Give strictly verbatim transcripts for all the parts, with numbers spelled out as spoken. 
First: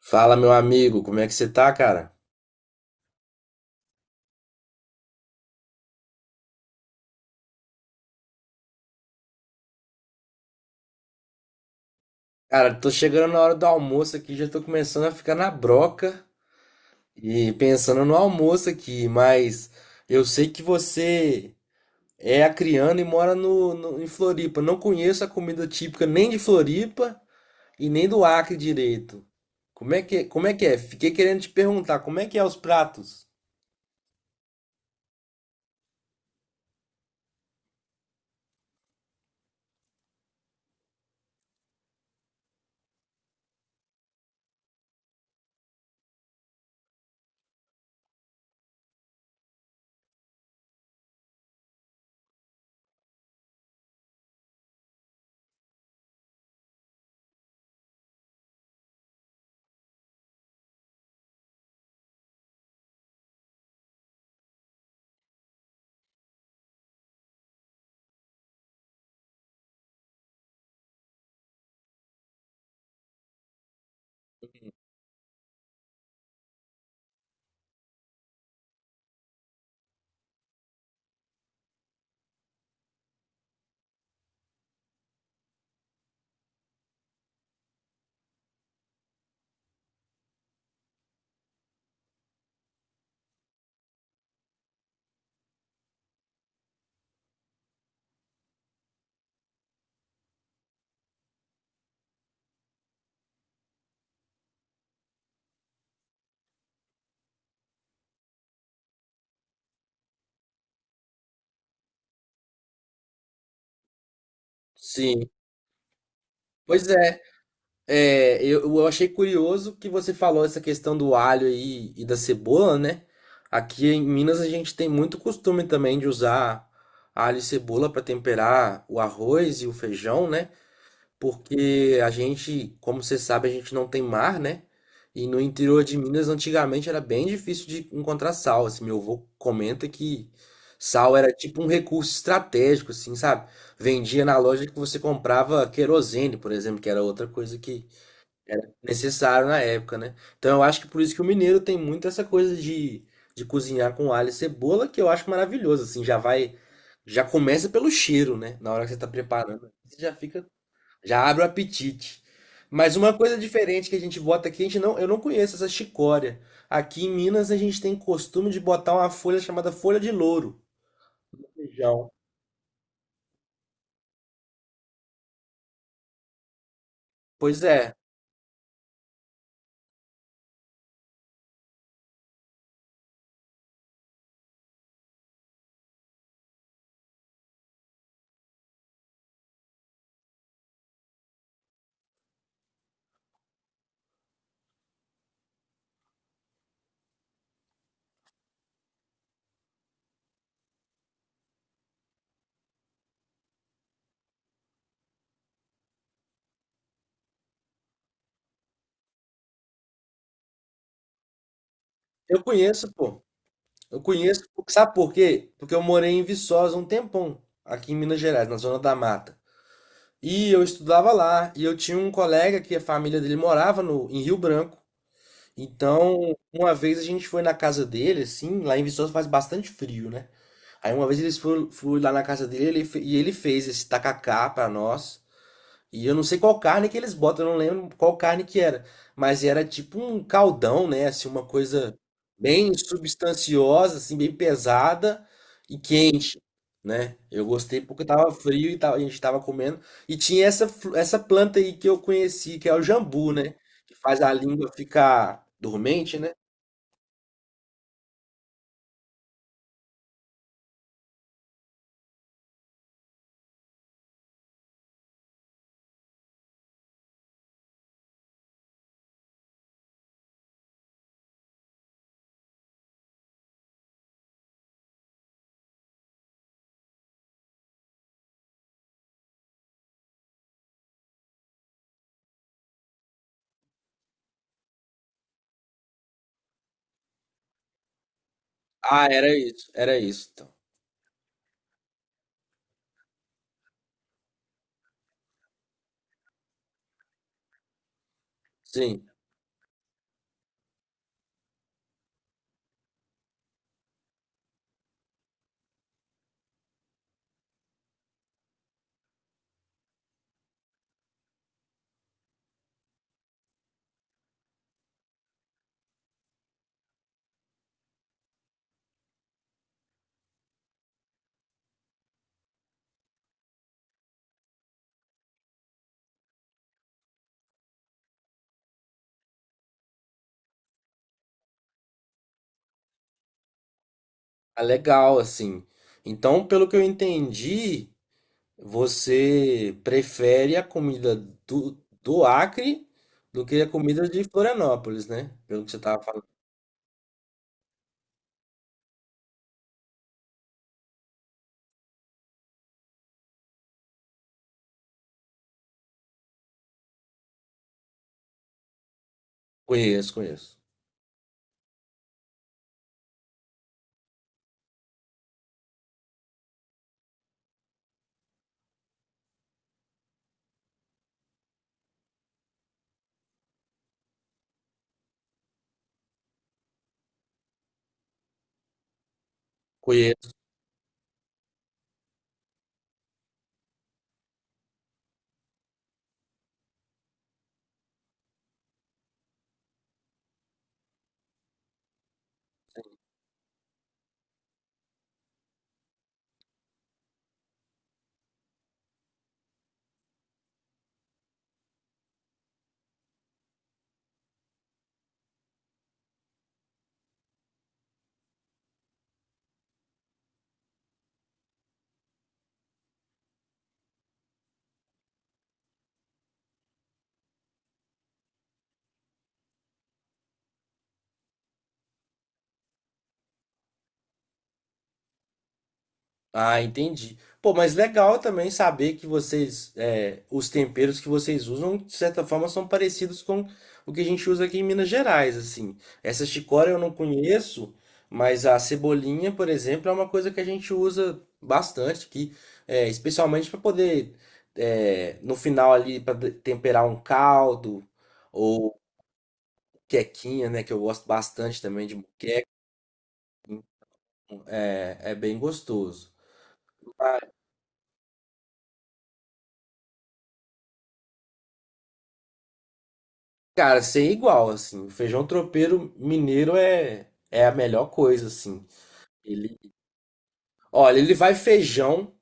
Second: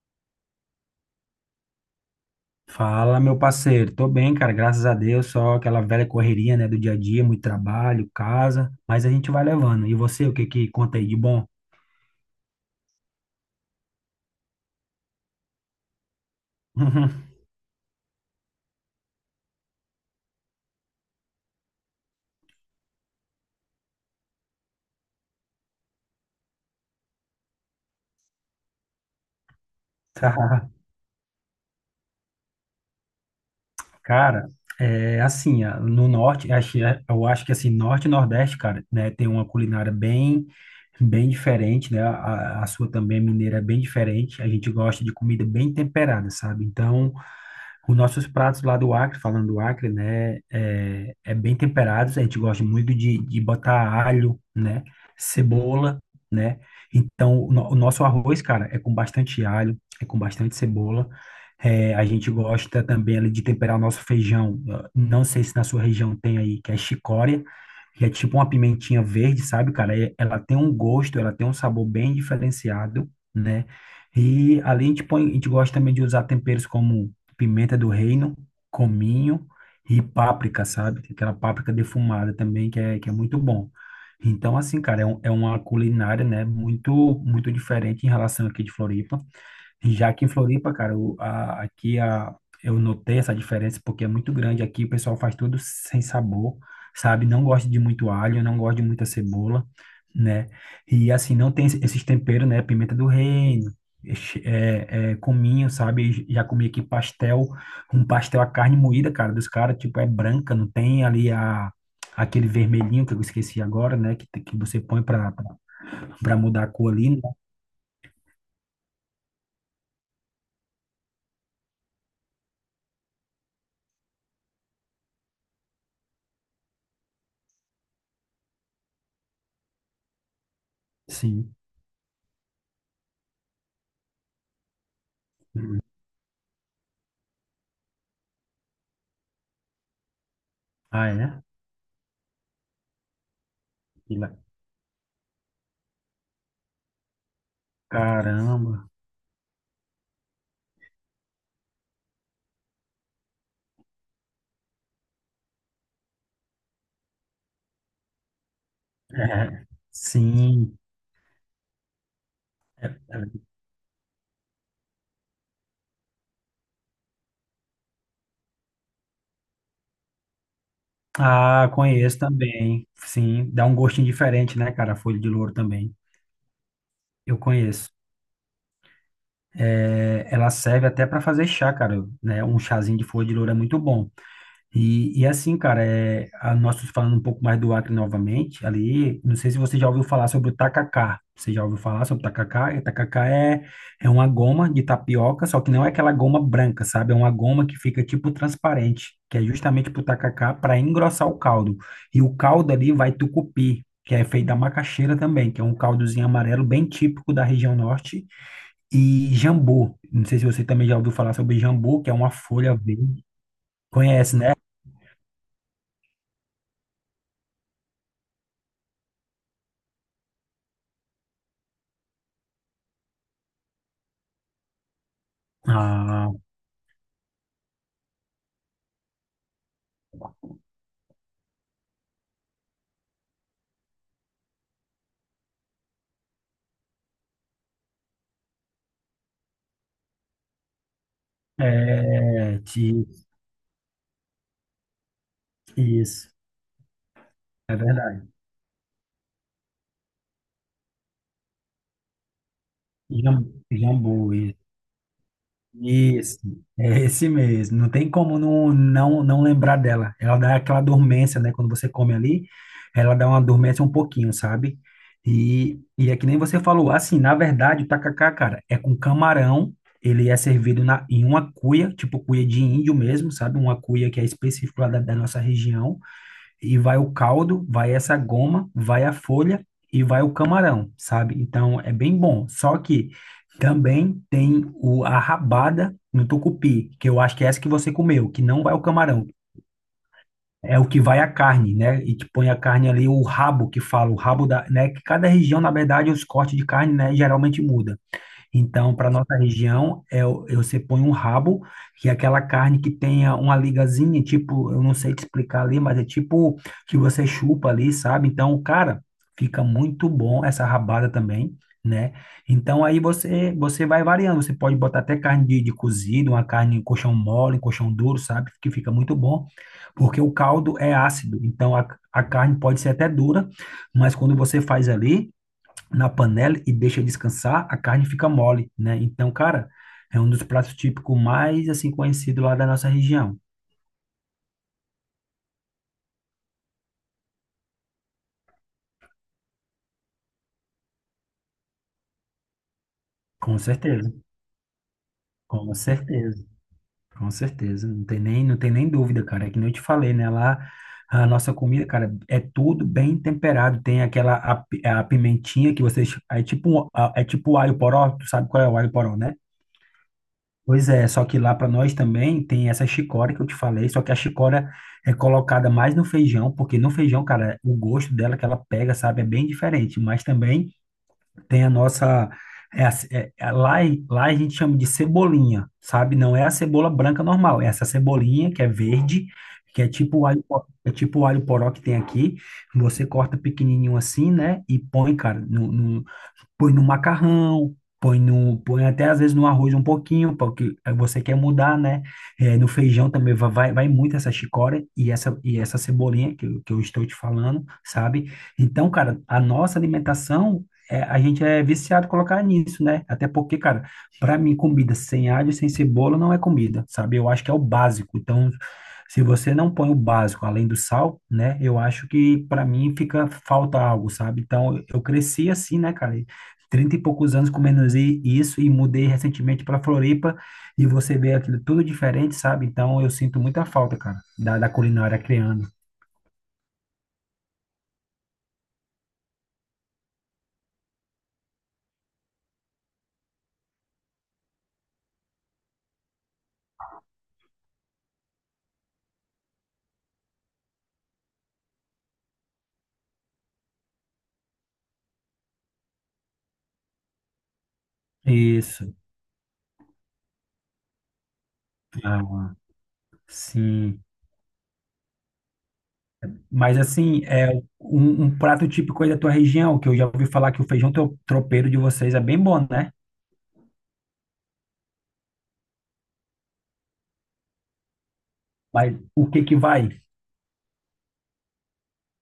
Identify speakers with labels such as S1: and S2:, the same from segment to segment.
S1: Fala, meu amigo, como é que você tá, cara?
S2: Fala, meu parceiro. Tô bem, cara, graças a Deus. Só aquela velha correria, né, do dia a dia, muito trabalho, casa, mas a gente vai levando. E você, o que que conta aí de bom?
S1: Cara, tô chegando na hora do almoço aqui, já tô começando a ficar na broca e pensando no almoço aqui, mas eu sei que você é acriano e mora no, no- em Floripa. Não conheço a comida típica nem de Floripa e nem do Acre direito. Como é que, como é que
S2: Tá.
S1: é? Fiquei querendo te perguntar, como é que é os pratos?
S2: Cara, é assim, ah, no norte, acho- é, eu acho que assim, norte e nordeste, cara, né, tem uma culinária bem bem diferente, né? A, a sua também mineira é bem diferente. A gente gosta de comida bem temperada, sabe? Então, os nossos pratos lá do Acre, falando do Acre, né, é, é bem temperados, a gente gosta muito de, de botar alho, né, cebola, né, então o, no- o nosso arroz, cara, é com bastante alho, é com bastante cebola, é, a gente gosta também ali de temperar o nosso feijão, ah, não sei se na sua região tem aí, que é chicória, que é tipo uma pimentinha verde, sabe, cara, É- ela tem um gosto, ela tem um sabor bem diferenciado, né, e além de põe, a gente gosta também de usar temperos como pimenta do reino, cominho e páprica, sabe? Tem aquela páprica defumada também, que é, que é muito bom. Então, assim, cara, é, um- é uma culinária, né, muito, muito diferente em relação aqui de Floripa. E já aqui em Floripa, cara, o- a- aqui a, eu notei essa diferença porque é muito grande. Aqui o pessoal faz tudo sem sabor, sabe? Não gosta de muito alho, não gosta de muita cebola, né? E assim, não tem esse- esses temperos, né? Pimenta do reino, ex- é, é, cominho, sabe? Já comi aqui pastel, um pastel, a carne moída, cara, dos caras, tipo, é branca, não tem ali a, aquele vermelhinho que eu esqueci agora, né? Que, que você põe
S1: Sim.
S2: pra, pra, pra mudar a
S1: Pois
S2: cor ali,
S1: é.
S2: né?
S1: É, eu, eu achei curioso que você falou essa questão do alho aí e da cebola, né? Aqui em Minas a gente tem muito costume também de usar alho e cebola para temperar o arroz e o feijão, né?
S2: Sim.
S1: Porque a gente, como você sabe, a gente não tem mar, né? E no interior de Minas antigamente era bem difícil de encontrar sal. Assim, meu avô comenta que
S2: Ah,
S1: sal era
S2: é?
S1: tipo um recurso estratégico, assim, sabe? Vendia na loja que você comprava querosene, por exemplo, que era outra coisa que
S2: Caramba.
S1: necessário na época, né? Então eu acho que por isso que o mineiro tem muito essa coisa de, de cozinhar com alho e cebola, que eu acho maravilhoso, assim, já vai, já começa pelo cheiro, né? Na hora que você tá
S2: É,
S1: preparando, você já fica,
S2: sim.
S1: já abre o apetite. Mas uma coisa diferente que a gente bota aqui, a gente não, eu não conheço essa chicória. Aqui em Minas a gente tem costume de botar uma folha chamada folha de louro no
S2: Ah,
S1: feijão.
S2: conheço também. Sim, dá um gostinho diferente, né, cara? A folha de louro também. Eu
S1: Pois
S2: conheço.
S1: é,
S2: É, ela serve até para fazer chá, cara, né? Um chazinho de folha de louro é muito bom. E, e assim, cara, é, a, nós falando um pouco mais do Acre novamente, ali, não sei se você já ouviu falar sobre o tacacá. Você já ouviu falar sobre o tacacá? E o tacacá é, é uma goma de tapioca, só que não é aquela goma branca, sabe? É uma goma que fica tipo transparente, que é justamente pro tacacá para engrossar o caldo. E o caldo ali vai tucupi, que é feito da macaxeira também, que é um caldozinho amarelo bem típico da região norte. E jambu, não sei se você também já ouviu falar sobre jambu, que é uma
S1: eu
S2: folha
S1: conheço, pô.
S2: verde.
S1: Eu
S2: Conhece,
S1: conheço,
S2: né?
S1: sabe por quê? Porque eu morei em Viçosa um tempão, aqui em Minas Gerais, na zona da mata. E eu estudava lá, e eu tinha um colega que a família dele morava no, em Rio Branco.
S2: Ah,
S1: Então, uma vez a gente foi na casa dele, assim, lá em Viçosa faz bastante frio, né? Aí uma vez eles foram, fui lá na casa dele ele fe- e ele fez esse tacacá pra nós. E eu não sei qual carne que eles botam, eu não lembro qual carne que era. Mas era tipo um caldão, né? Assim, uma coisa
S2: é,
S1: bem
S2: ti-
S1: substanciosa, assim, bem pesada e
S2: isso,
S1: quente, né? Eu
S2: é
S1: gostei porque
S2: verdade.
S1: tava frio e tava- a gente tava comendo. E tinha essa, fru- essa planta aí que eu conheci, que é o jambu,
S2: Jam-
S1: né? Que faz
S2: Jambu,
S1: a
S2: isso.
S1: língua ficar dormente, né?
S2: Isso, é esse mesmo. Não tem como não, não, não lembrar dela. Ela dá aquela dormência, né? Quando você come ali, ela dá uma dormência um pouquinho, sabe? E, e é que nem você falou, assim, na verdade, o tacacá, cara, é com camarão. Ele é servido na, em uma cuia, tipo cuia de índio mesmo, sabe? Uma cuia que é específica lá da da nossa região. E vai o caldo, vai essa goma, vai a folha e vai o camarão, sabe? Então é bem bom. Só que também tem o, a rabada no tucupi, que eu acho que é essa que você comeu, que não vai o
S1: Ah,
S2: camarão.
S1: era isso, era isso, então.
S2: É o que vai a carne, né? E te põe a carne ali, o rabo que fala, o rabo da, né? Que cada região, na verdade, os cortes de carne, né, geralmente muda. Então,
S1: Sim,
S2: para nossa região, é, o- eu você põe um rabo, que é aquela carne que tenha uma ligazinha, tipo, eu não sei te explicar ali, mas é tipo que você chupa ali, sabe? Então, cara, fica muito bom essa rabada também, né? Então, aí você você vai variando, você pode botar até carne de, de cozido, uma carne em colchão mole, em colchão duro, sabe? Que fica muito bom, porque o caldo é ácido, então a, a carne pode ser até dura, mas quando você faz ali na panela e deixa descansar, a carne fica mole, né? Então, cara, é um dos pratos típicos mais, assim, conhecido lá da nossa região.
S1: é legal, assim. Então, pelo que eu entendi, você prefere a comida do, do Acre do
S2: Com
S1: que a comida
S2: certeza,
S1: de Florianópolis, né? Pelo que
S2: com
S1: você estava falando.
S2: certeza, com certeza. Não tem nem, não tem nem dúvida, cara. É que nem eu te falei, né? Lá, a nossa comida, cara, é tudo bem temperado. Tem aquela, a, pi- a pimentinha que vocês, é tipo, um- a- é tipo o alho poró, tu sabe qual é o alho poró, né?
S1: Conheço, conheço.
S2: Pois é, só que lá para nós também tem essa chicória que eu te falei, só que a chicória é colocada mais no feijão, porque no feijão, cara, o gosto dela que ela pega, sabe, é bem diferente, mas também tem a nossa, é a ce- é- é- lá, lá a gente chama de cebolinha, sabe, não é a cebola branca normal, é essa cebolinha que é verde, que é tipo o
S1: Conheço.
S2: alho, po- é tipo o alho poró que tem aqui, você corta pequenininho assim, né, e põe, cara, põe no macarrão, põe no, põe até às vezes no arroz um pouquinho, porque você quer mudar, né? É, no feijão também va- vai, vai muito essa chicória e essa, e essa cebolinha que, eu- que eu estou te falando, sabe? Então, cara, a nossa alimentação, é, a gente é viciado em colocar nisso, né? Até porque, cara, para mim, comida sem alho, sem cebola não é comida, sabe? Eu acho que é o básico. Então, se você não põe o básico além do sal, né? Eu acho que para mim fica falta algo, sabe? Então, eu cresci assim, né, cara? Trinta e poucos anos comendo zi- isso e mudei recentemente para Floripa e você vê aquilo tudo diferente, sabe? Então eu sinto muita falta, cara, da, da culinária criando.
S1: Ah, entendi. Pô, mas legal também saber que vocês, é, os temperos que vocês usam, de certa forma, são parecidos com o que a gente usa aqui em Minas Gerais, assim. Essa chicória eu não conheço, mas a cebolinha, por exemplo, é uma coisa que a gente usa bastante aqui, é, especialmente para poder, é, no final ali, para temperar um caldo ou
S2: Isso,
S1: quequinha, né, que eu gosto bastante também de,
S2: ah, sim.
S1: é é bem gostoso.
S2: Mas assim, é um, um prato típico aí da tua região, que eu já ouvi falar que o feijão tro- tropeiro de vocês é bem bom, né?
S1: Cara, sem igual, assim. O feijão tropeiro mineiro é, é a melhor coisa, assim.
S2: Mas o que que
S1: Ele,
S2: vai?
S1: olha, ele vai feijão.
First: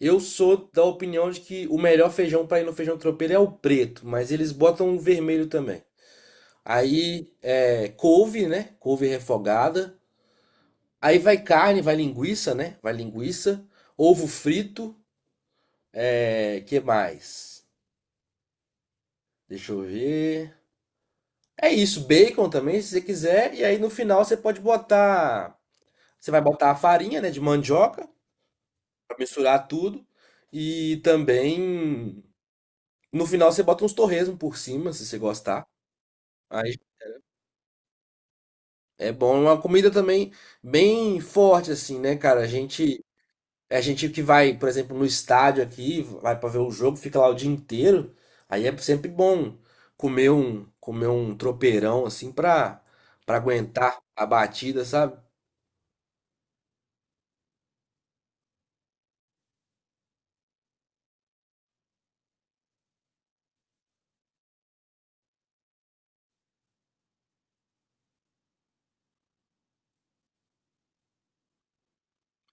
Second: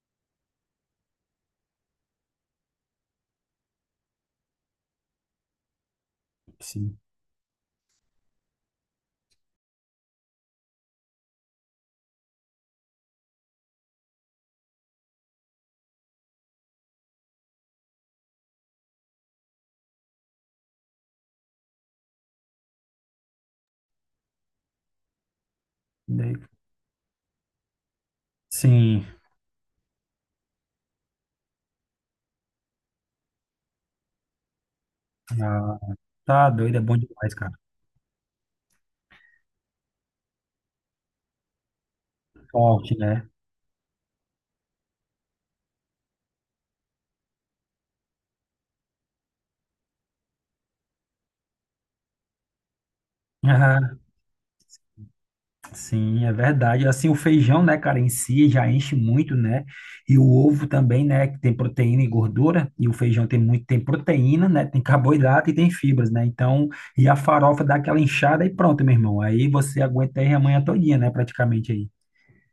S1: Eu sou da opinião de que o melhor feijão para ir no feijão tropeiro é o preto, mas eles botam o vermelho também.
S2: Sim.
S1: Aí é couve, né? Couve refogada. Aí vai carne, vai linguiça, né? Vai linguiça. Ovo frito. É, que mais? Deixa eu ver. É isso, bacon também, se você quiser. E aí no final você pode botar, você
S2: Daí-
S1: vai botar a farinha, né, de mandioca
S2: Sim.
S1: para misturar tudo e também no final você bota uns torresmo por cima, se você gostar.
S2: Ah, tá
S1: Aí
S2: doido, é bom demais, cara.
S1: é bom. É uma comida também bem forte assim, né, cara? A
S2: Forte,
S1: gente
S2: né?
S1: a gente que vai, por exemplo, no estádio aqui, vai para ver o jogo, fica lá o dia inteiro. Aí é sempre bom comer um comer um tropeirão assim pra para aguentar a batida, sabe?
S2: Sim, é verdade. Assim, o feijão, né, cara, em si já enche muito, né? E o ovo também, né, que tem proteína e gordura, e o feijão tem muito, tem proteína, né, tem carboidrato e tem fibras, né? Então, e a farofa dá aquela inchada e pronto, meu irmão. Aí você aguenta aí a manhã todinha, né, praticamente aí.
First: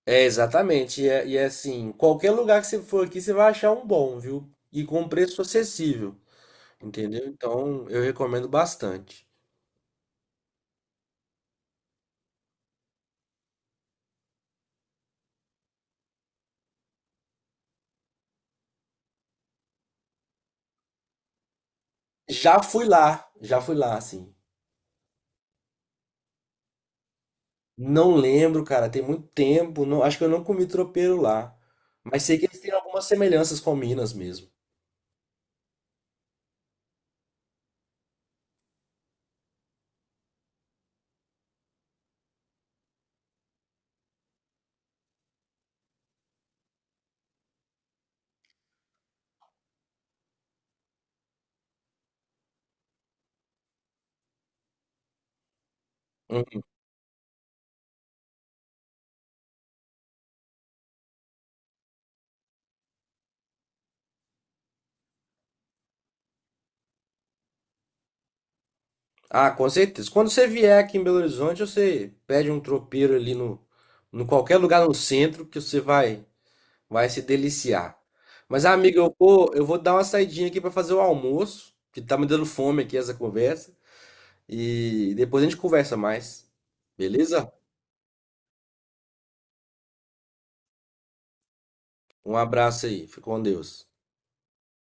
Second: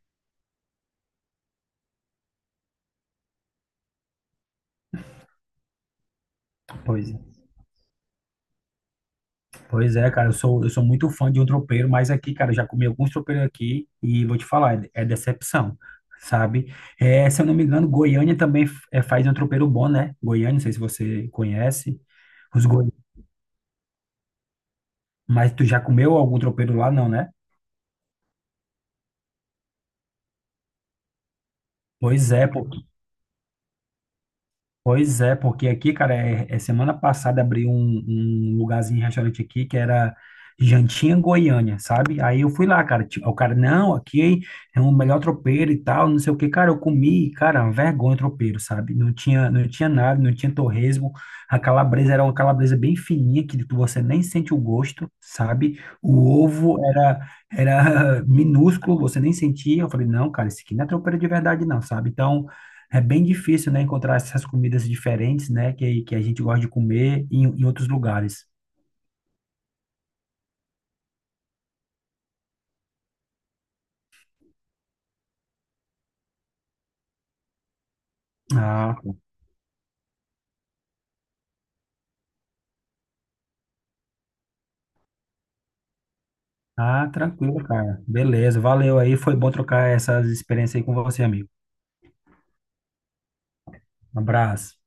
S1: É, exatamente. E, é- e é assim, qualquer lugar que você for aqui, você vai achar um bom, viu? E com preço acessível,
S2: Pois
S1: entendeu?
S2: é.
S1: Então, eu recomendo bastante.
S2: Pois é, cara, eu sou, eu sou muito fã de um tropeiro, mas aqui, cara, eu já comi alguns tropeiros aqui e vou te falar, é, é decepção, sabe? É, se eu não me engano, Goiânia também f- é, faz um tropeiro bom, né? Goiânia, não sei se você conhece,
S1: Já
S2: os
S1: fui
S2: goi...
S1: lá, já fui lá, assim.
S2: mas tu já comeu algum tropeiro lá, não, né?
S1: Não lembro, cara, tem muito tempo. Não, acho que eu não comi tropeiro lá. Mas
S2: Pois
S1: sei que
S2: é,
S1: eles
S2: pô.
S1: têm algumas semelhanças com Minas mesmo.
S2: Pois é, porque aqui, cara, é, é semana passada abriu um, um lugarzinho, um restaurante aqui, que era Jantinha Goiânia, sabe? Aí eu fui lá, cara, tipo, o cara, não, aqui é o melhor tropeiro e tal, não sei o que, cara, eu comi, cara, uma vergonha o tropeiro, sabe? Não tinha, não tinha nada, não tinha torresmo, a calabresa era uma calabresa bem fininha, que tu- você nem sente o gosto, sabe? O
S1: Hum.
S2: ovo era, era minúsculo, você nem sentia, eu falei, não, cara, isso aqui não é tropeiro de verdade não, sabe? Então, é bem difícil, né, encontrar essas comidas diferentes, né, que, que a gente gosta de comer em, em outros lugares.
S1: Ah, com certeza. Quando você vier aqui em Belo Horizonte, você pede um tropeiro ali no, no qualquer lugar no centro que você vai. Vai se deliciar. Mas,
S2: Ah,
S1: amiga, eu vou, eu vou dar uma saidinha aqui para fazer o almoço, que tá me dando fome aqui essa conversa. E depois a gente conversa mais.
S2: ah,
S1: Beleza?
S2: tranquilo, cara. Beleza, valeu aí. Foi bom trocar essas experiências aí com você, amigo.
S1: Um abraço aí. Fica com Deus.
S2: Um abraço.